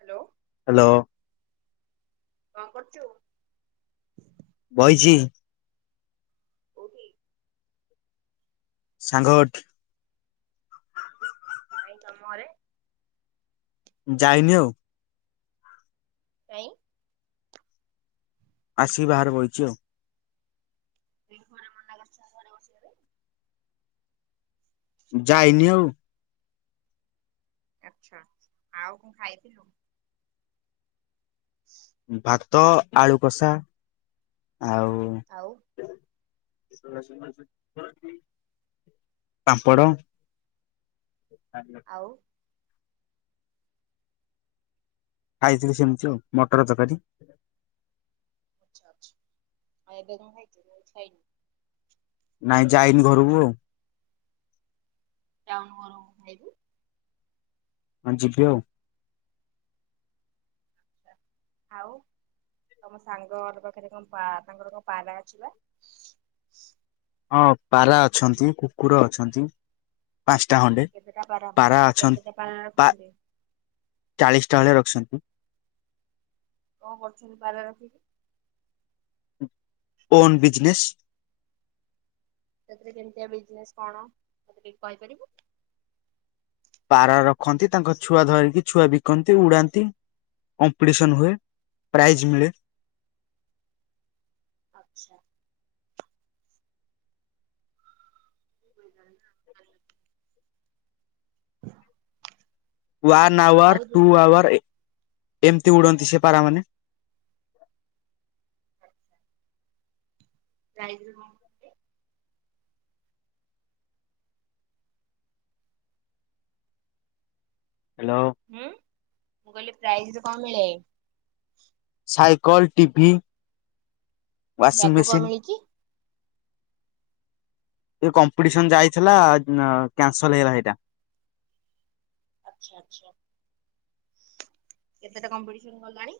Hello hello କ'ଣ କରୁଛୁ? ବସିଚି। କୋଉଠି? ସାଙ୍ଗ ଘଟି। ନାଇଁ ତମରେ। ଯାଇନି ଆଉ। କାଇଁ? ଆସିକି ବାହାରେ ବଇଛି ଆଉ। [unintelligible] ଘରେ ମନା କରିଛନ୍ତି ଘରେ ବସିବା ପାଇଁ। ଯାଇନି ଆଉ। ଆଛା ଆଉ କଣ ଖାଇଥିଲୁ? ଭାତ ଆଳୁ କଷା ଆଉ ଆଉ [unintelligible] ପାମ୍ପଡ଼ ଆଉ ଖାଇଥିଲି ସେମିତି ଆଉ ମଟର ତରକାରୀ। ଆଚ୍ଛା ଆଚ୍ଛା ଆଉ ଏବେ କଣ ଖାଇଛି ନା କିଛି ଖାଇନି। ନାଇଁ ଯାଇନି ଘରକୁ ଆଉ। ଯାଉନୁ ଘରକୁ ଖାଇବୁ। ହଁ ଜିବି ଆଉ। ଆଉ ତମ ସାଙ୍ଗ ପାଖରେ କଣ ତାଙ୍କର କଣ ପାରା ଅଛି ବା? ହଁ ପାରା ଅଛନ୍ତି କୁକୁର ଅଛନ୍ତି। ପାଞ୍ଚଟା ଖଣ୍ଡେ ପାରା ଅଛନ୍ କେତେଟା ପାରା ପା ରଖିଛନ୍ତି ଚାଳିଶ ଟା ଭେଳିଆ ରଖିଛନ୍ତି। କଣ କରୁଛନ୍ତି ପାରା ରଖିକୀ? On business. ସେଥିରେ କେମିତିଆ ବିଜନେଶ୍ କଣ ମତେ ଟିକେ କହିପାରିବୁ? ପାରା ରଖନ୍ତି ତାଙ୍କ ଛୁଆ ଧରିକି ଛୁଆ ବିକନ୍ତି ଉଡ଼ାନ୍ତି। କମ୍ପିଟିସନ ହୁଏ ପ୍ରାଇଜ ମିଳେ। ଆଚ୍ଛା। [unintelligible] [inaudible] ୱାନ୍ ଆୱାର ଆଉ ଟୁ ଯୋଉ ଆୱାର ଏମିତି ଉଡ଼ନ୍ତି ସେ ପାରା ମାନେ। ପ୍ରାଇଜ୍ ରେ କଣ? ହ୍ୟାଲୋ। ହୁଁ ମୁଁ କହିଲି ପ୍ରାଇଜ୍ ରେ କଣ ମିଳେ? ସାଇକଲ ଟିଭି ୱାଶସିଂ ୟାକୁ କଣ ମେସିନ୍। ମିଳିଛି ଜଉ କମ୍ପିଟିସନ ଯାଇଥିଲା କ୍ୟାନସଲ ହେଇଗଲା ସେଇଟା। ଆଚ୍ଛା ଆଚ୍ଛା କେତେଟା କମ୍ପିଟିସନ ଗଲାଣି?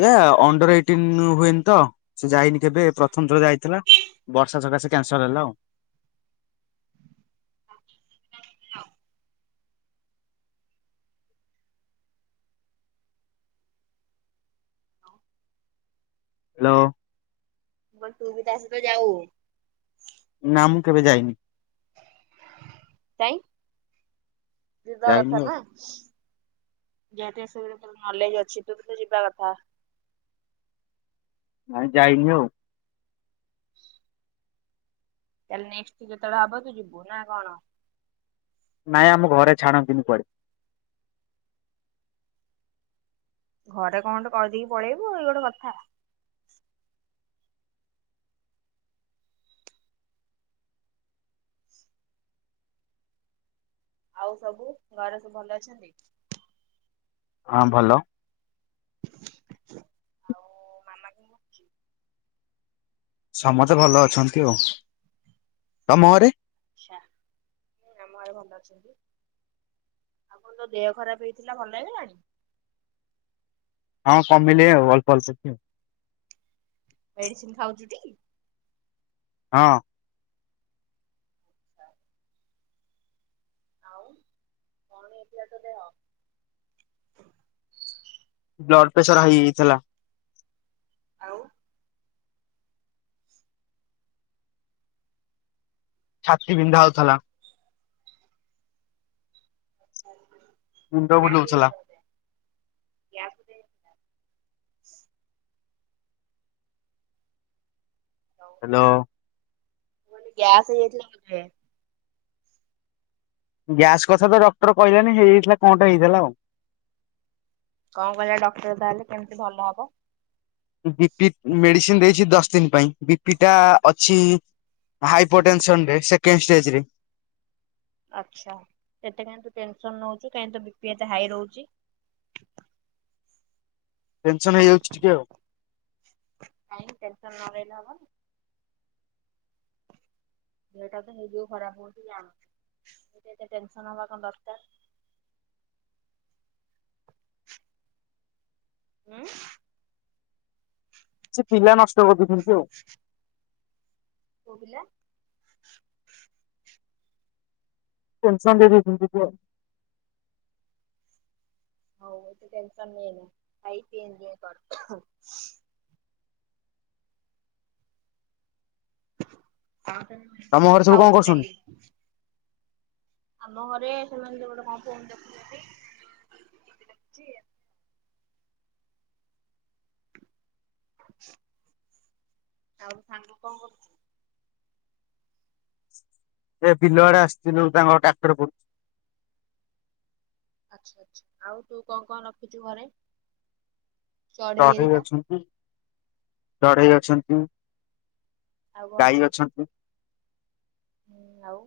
ଏଇଆ ଅଣ୍ଡର ଇଟିନ ହୁଏନି ତ ସେ ଯାଇନି କେବେ ପ୍ରଥମ ଥର ଯାଇଥିଲା। ବର୍ଷା ସକାଶେ କ୍ୟାନସଲ ହେଲା ଆଉ। [unintelligible] ଆଉ ହ୍ୟାଲୋ ମଁ କହିଲି ତୁ ବି ତା ସହିତ ଯାଉ। ନା ମୁଁ କେବେ ଯାଇନି। କାଇଁ ଜିବା ଯାଇନି କଥା ଆଉ। ନା। [unintelligible] ନଲେଜ ଅଛି ତୁ ବି ତ ଯିବା କଥା। ନାଇଁ ଯାଇନି ଆଉ। ତାହେଲେ ନେକ୍ସଟ ଯେତେବେଳେ ହବ ତୁ ଯିବୁ ନା କଣ? ନାଇଁ ଆମ ଘରେ ଛାଡ଼ନ୍ତିନି କୁଆଡେ଼। ଘରେ କଣ ଗୋଟେ କହିଁଦେଇକି ପଳେଇବୁ ଇଏ ଗୋଟେ କଥା। ଆଉ ସବୁ ଘରେ ସବୁ ଭଲ ଅଛନ୍ତି। ହଁ ଭଲ। ଆଉ ମାମା କଣ କରୁଚି? ସମସ୍ତେ ଭଲ ଅଛନ୍ତି ଆଉ ତମ ଘରେ? ଆଛା ଆମ ଘରେ ଭଲ ଅଛନ୍ତି। ଆପଣଙ୍କ ଦେହ ଖରାପ ହେଇଥିଲା ଭଲ ହେଇଗଲାଣି? ହଁ କମିନି ଆଉ ଅଳ୍ପ ଅଳ୍ପ ଟିକେ ଆଉ। ମେଡିସିନ ଖାଉଛୁ ଟି? ହଁ ହଁ ଆଉ କଣ ହେଇଥିଲା ତୋ ଦେହ? [inaudible] ବ୍ଲଡ଼ ପ୍ରେସର ହାଇ ହେଇଯାଇଥିଲା। ଆଉ ଛାତି ବିନ୍ଧା ହଉଥିଲା। ମୁଣ୍ଡ ଗ୍ୟାସ ବୁଲଉଥିଲା ହେଇଯାଇଥିଲା ବୋଧେ ଗ୍ୟାସ [unintelligible] ଆଉ ହ୍ୟାଲୋ। ମୁଁ କହିଲି ଗ୍ୟାସ୍ ହେଇଯାଇଥିଲା ବୋଧେ। ଗ୍ୟାସ କଥା ତ ଡକ୍ଟର କହିଲାନି ହେଇଯାଇଥିଲା କଣଟା ହେଇଥିଲା ଆଉ। କଣ କହିଲା ଡକ୍ଟର ତାହେଲେ କେମିତି ଭଲ ହବ? ବିପି ମେଡିସିନ ଦେଇଛି ଦଶ ଦିନ ପାଇଁ ବିପି ଟା ଅଛି। ହାଇପର ଟେନସନ ରେ ସେକେଣ୍ଡ ଷ୍ଟେଜ ରେ। ଆଚ୍ଛା ଏତେ କାହିଁ ତୁ ଟେନସନ ନଉୁଚୁ କାଇଁ ତୋ ବିପି ଏତେ ହାଇ ରହୁଛି। ଟେନସନ ହେଇଯାଉଛି ଟିକେ ଆଉ। କାଇଁ ଟେନସନ ନ ରହିଲେ ହବନି? ଦେହଟା ତ ହେଇଯୋଗୁ ଖରାପ ହଉଛି ଜାଣୁଛୁ ଏତେ ଟେନସନ ହବା କଣ ଦରକାର। ହୁଁ। ସେ ପିଲା ନଷ୍ଟ କରିଦେଉଛନ୍ତି ଆଉ। [inaudible] କୋଉ ପିଲା? ଟେନସନ୍ ଦେଇ ଦୋଉଚନ୍ତି ଟିକେ ଆଉ ହଉ ଏତେ ଟେନସନ୍ ନେନି ଖାଇ ପିଇ ଏଞ୍ଜୟ କର। କଣ ପାଇଁ ତମ ଘରେ [unintelligible] ସବୁ କଣ ଖାଉଚୁ କରୁଛନ୍ତି ଡେଲି ଆମ ଘରେ ସେମାନେ ସେପଟେ କଣ ଫୋନ୍ ଦେଖୁଛନ୍ତି। ଯେ ଆଉ ସାଙ୍ଗ କଣ କରୁଚି? ଏ ବିଲଆଡେ ଆସିଥିଲୁ ତାଙ୍କ ଟ୍ରାକ୍ଟର ପଡୁ ଆଚ୍ଛା ଆଚ୍ଛା ଆଉ ତୁ କଣ କଣ ରଖିଛୁ ଘରେ? ଚଢେଇ ଚଢ଼େଇ ହେରିକା ଅଛନ୍ତି ଆଉ ଚଢ଼େଇ ଅଛନ୍ତି। ଆଉ କଣ ଗାଈ ଅଛି ଅଛନ୍ତି। ହୁଁ ଆଉ?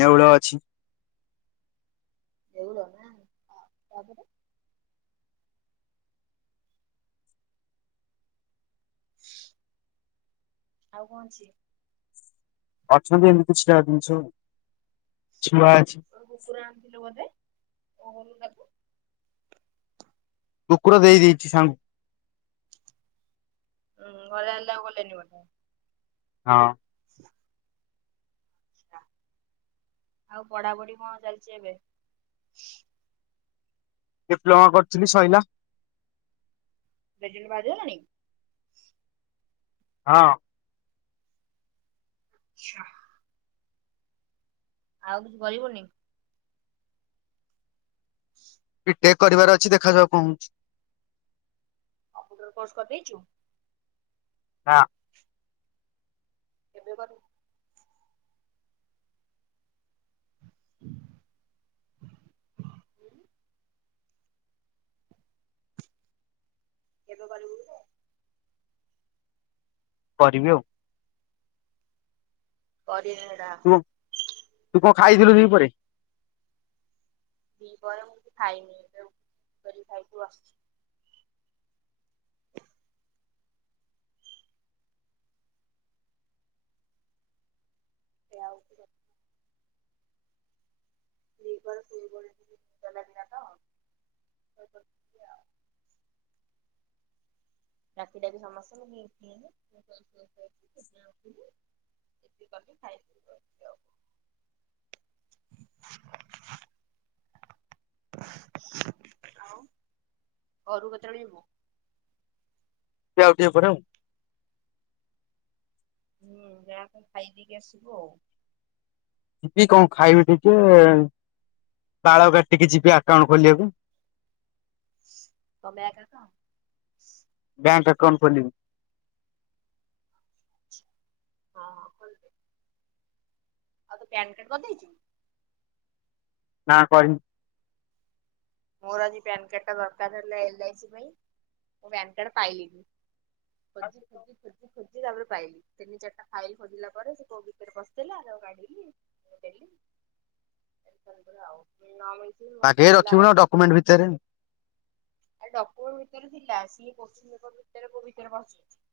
ନେଉଳ ଅଛି। ନେଉଳ ନା ତାପରେ [inaudible] ଆଉ କଣ ଅଛି? ଅଛନ୍ତି ଏମିତି କିଛିଟା ଜିନିଷ ଶୁଆ ଅଛି। ତୁ କୁକୁର ଆଣିଥିଲୁ ବୋଧେ କଣ କଲୁ ତାକୁ? କୁକୁର ଦେଇଦେଇଛି ସାଙ୍ଗ [unintelligible] ହଁ। [inaudible] ଆଛା ଆଉ ପଢାପଢି କଣ ଚାଲିଛି ଏବେ? ଡିପ୍ଲୋମା କରିଥିଲି ସଇଲା। ରେଜଲ୍ଟ ବାହାରିଗଲାଣି? ହଁ। ଆଛା। ଆଉ କିଛି କରିବୁନି? [inaudible] ବିଟେକ୍ କରିବାର ଅଛି ଦେଖାଯାଉ କଣ ହୋଉଚି। କମ୍ପଟର କୋସ କରିଚୁ? ନା। କେବେ କରିବୁ? [unintelligible] କେବେ [unintelligible] [unintelligible] କରି [unintelligible] ତୁ ତୁ କଣ ଖାଇଥିଲୁ ଦି ପରେ? ଦି ପହରେ କିଛି ମୁଁ ଖାଇନି [unintelligible] ସେ ଆଉ ସେଇ [unintelligible] ଡାକି ଡାକି ସମସ୍ତଙ୍କୁ [unintelligible] [unintelligible] ଆଉ ଘରୁ କେତେବେଳେ ଯିବୁ? ଆଉ [unintelligible] ହୁଁ ଯାହାକ ଖାଇଦେଇକି ଆସିବୁ ଆଉ। ଯିବି କଣ ଖାଇବି ଟିକେ ବାଳ କ ଟିକେ ଯିବି ଆକାଉଣ୍ଟ ଖୋଲିବାକୁ। [unintelligible] ବ୍ୟାଙ୍କ ଆକାଉଣ୍ଟ ଖୋଲିବି। ହଁ। ଆଉ ତୋ ପ୍ୟାନ କାର୍ଡ ରଖିଚୁ। ନା କହି [unintelligible] ମୋର ଆଜି ପ୍ୟାନ କାର୍ଡ ଟା ଦରକାର ହେଲା ଏ ଲା ଆଇ ସି ପାଇଁ ମୁଁ ପ୍ୟାନ କାର୍ଡ ପାଇଲିି। ଖୋଜି ଖୋଜି। ମୁଁ ଖୋଜିି ତାପରେ ପାଇଲି ତିନି ଚାରିଟା ଫାଇଲ ଖୋଜିଲା ପରେ ସେ କୋଉ ଭିତରେ ବସିଇଲା ଆଉ କାଢିଲି। ଦେଲି [unintelligible] ବାଗେଇ କି ଗଲା ରଖିବୁ ଆଉ ନା ଡକ୍ୟୁମେଣ୍ଟ ଭିତରେ। ଆ ଡକୋମେଣ୍ଟ ଭିତରେ ଥିଲା ସିଏ କିଶ୍ଚିନ୍ ପେପର୍ ଭିତରେ କୋଉ ଭିତରେ [unintelligible]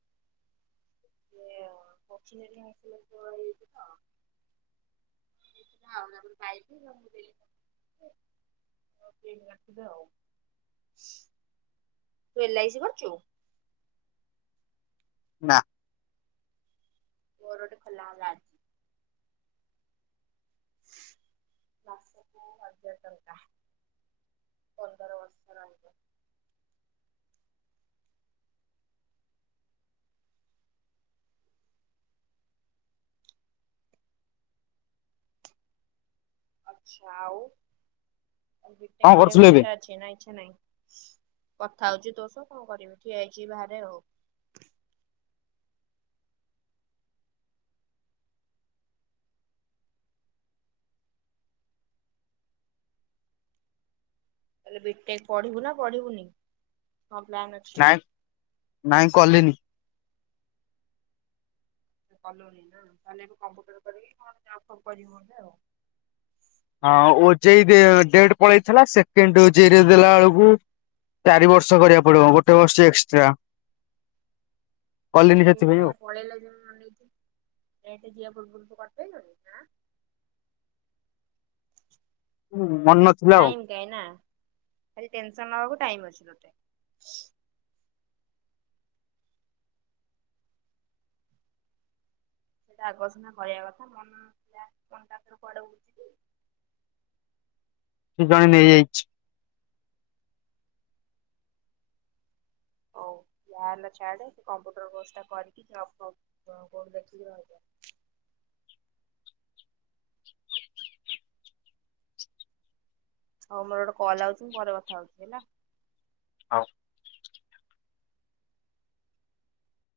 ସେ [unintelligible] ହଁ। ହଁ ତାପରେ ପାଇଲି [unintelligible] ତୁ ଏ ଲା ଆଇ ସି କରିଚୁ? ନା। ମୋର ଗୋଟେ ଖୋଲା ହେଲା। ବାସ୍ ହଜାର ଟଙ୍କା ପନ୍ଦର ବର୍ଷ [unintelligible] ଆଚ୍ଛା ଆଉ କଣ [unintelligible] କରୁଥିଲୁ ଏବେ? ଇଚ୍ଛା ଅଛି ନାଁ ନାଇଁ। କଥା ହୋଉଚି ତୋସ କଣ କରିବି ଠିଆ ହୋଇଚି ବାହାରେ ଆଉ। ତାଲେ ବିଟେକ୍ ପଢିବୁ ନା ପଢିବୁନି ହଁ [unintelligible] ନାଇଁ ନାଇଁ କ [unintelligible] କଲୁନି ନା ତାହେଲେ ଏବେ କମ୍ପୁଟର କରିକି କଣ ଜବ ଫବ୍ କରିବୁ ଆଉ। ହଁ ଓଯେଇ ଦେ ଡେଟ ପଳେଇଥିଲା ସେକେଣ୍ଡେ ଓଜେଇ ଦେଲା ବେଳକୁ ଚାରି ବର୍ଷ କରିବାକୁ ପଡିବ ଗୋଟେ ବର୍ଷ ଏକ୍ସଟ୍ରା। କଲିନି ସେଥିପାଇଁ ଆଉ। [unintelligible] ହୁଁ ମନ ନଥିଲା ଆଉ ଟାଇମ୍ କାହିଁ ନା ଖାଲି ଟେନସନବାକୁ ଟାଇମ୍ ଅଛି ତତେ। ସେଇଟା ଆକର୍ଷଣ କରିବା କଥା ମନ ମନଟଥର କୁଆଡେ ହଉଛି କି ସେ ଜଣେ ନେଇଯାଇଛି। ହଉ ଯା ହେଲା ଛାଡେ ସେ କମ୍ପ୍ୟୁଟର କୋର୍ସ ଟା କରିକି ଜବ୍ ଫବ୍ କୋଉଠୁ ଦେଖିକି ରହିଜା। ହଉ ମୋର ଗୋଟେ କଲ୍ ଆଉଛି ମୁଁ ପରେ କଥା ହଉଛି ହେଲା। ହଉ।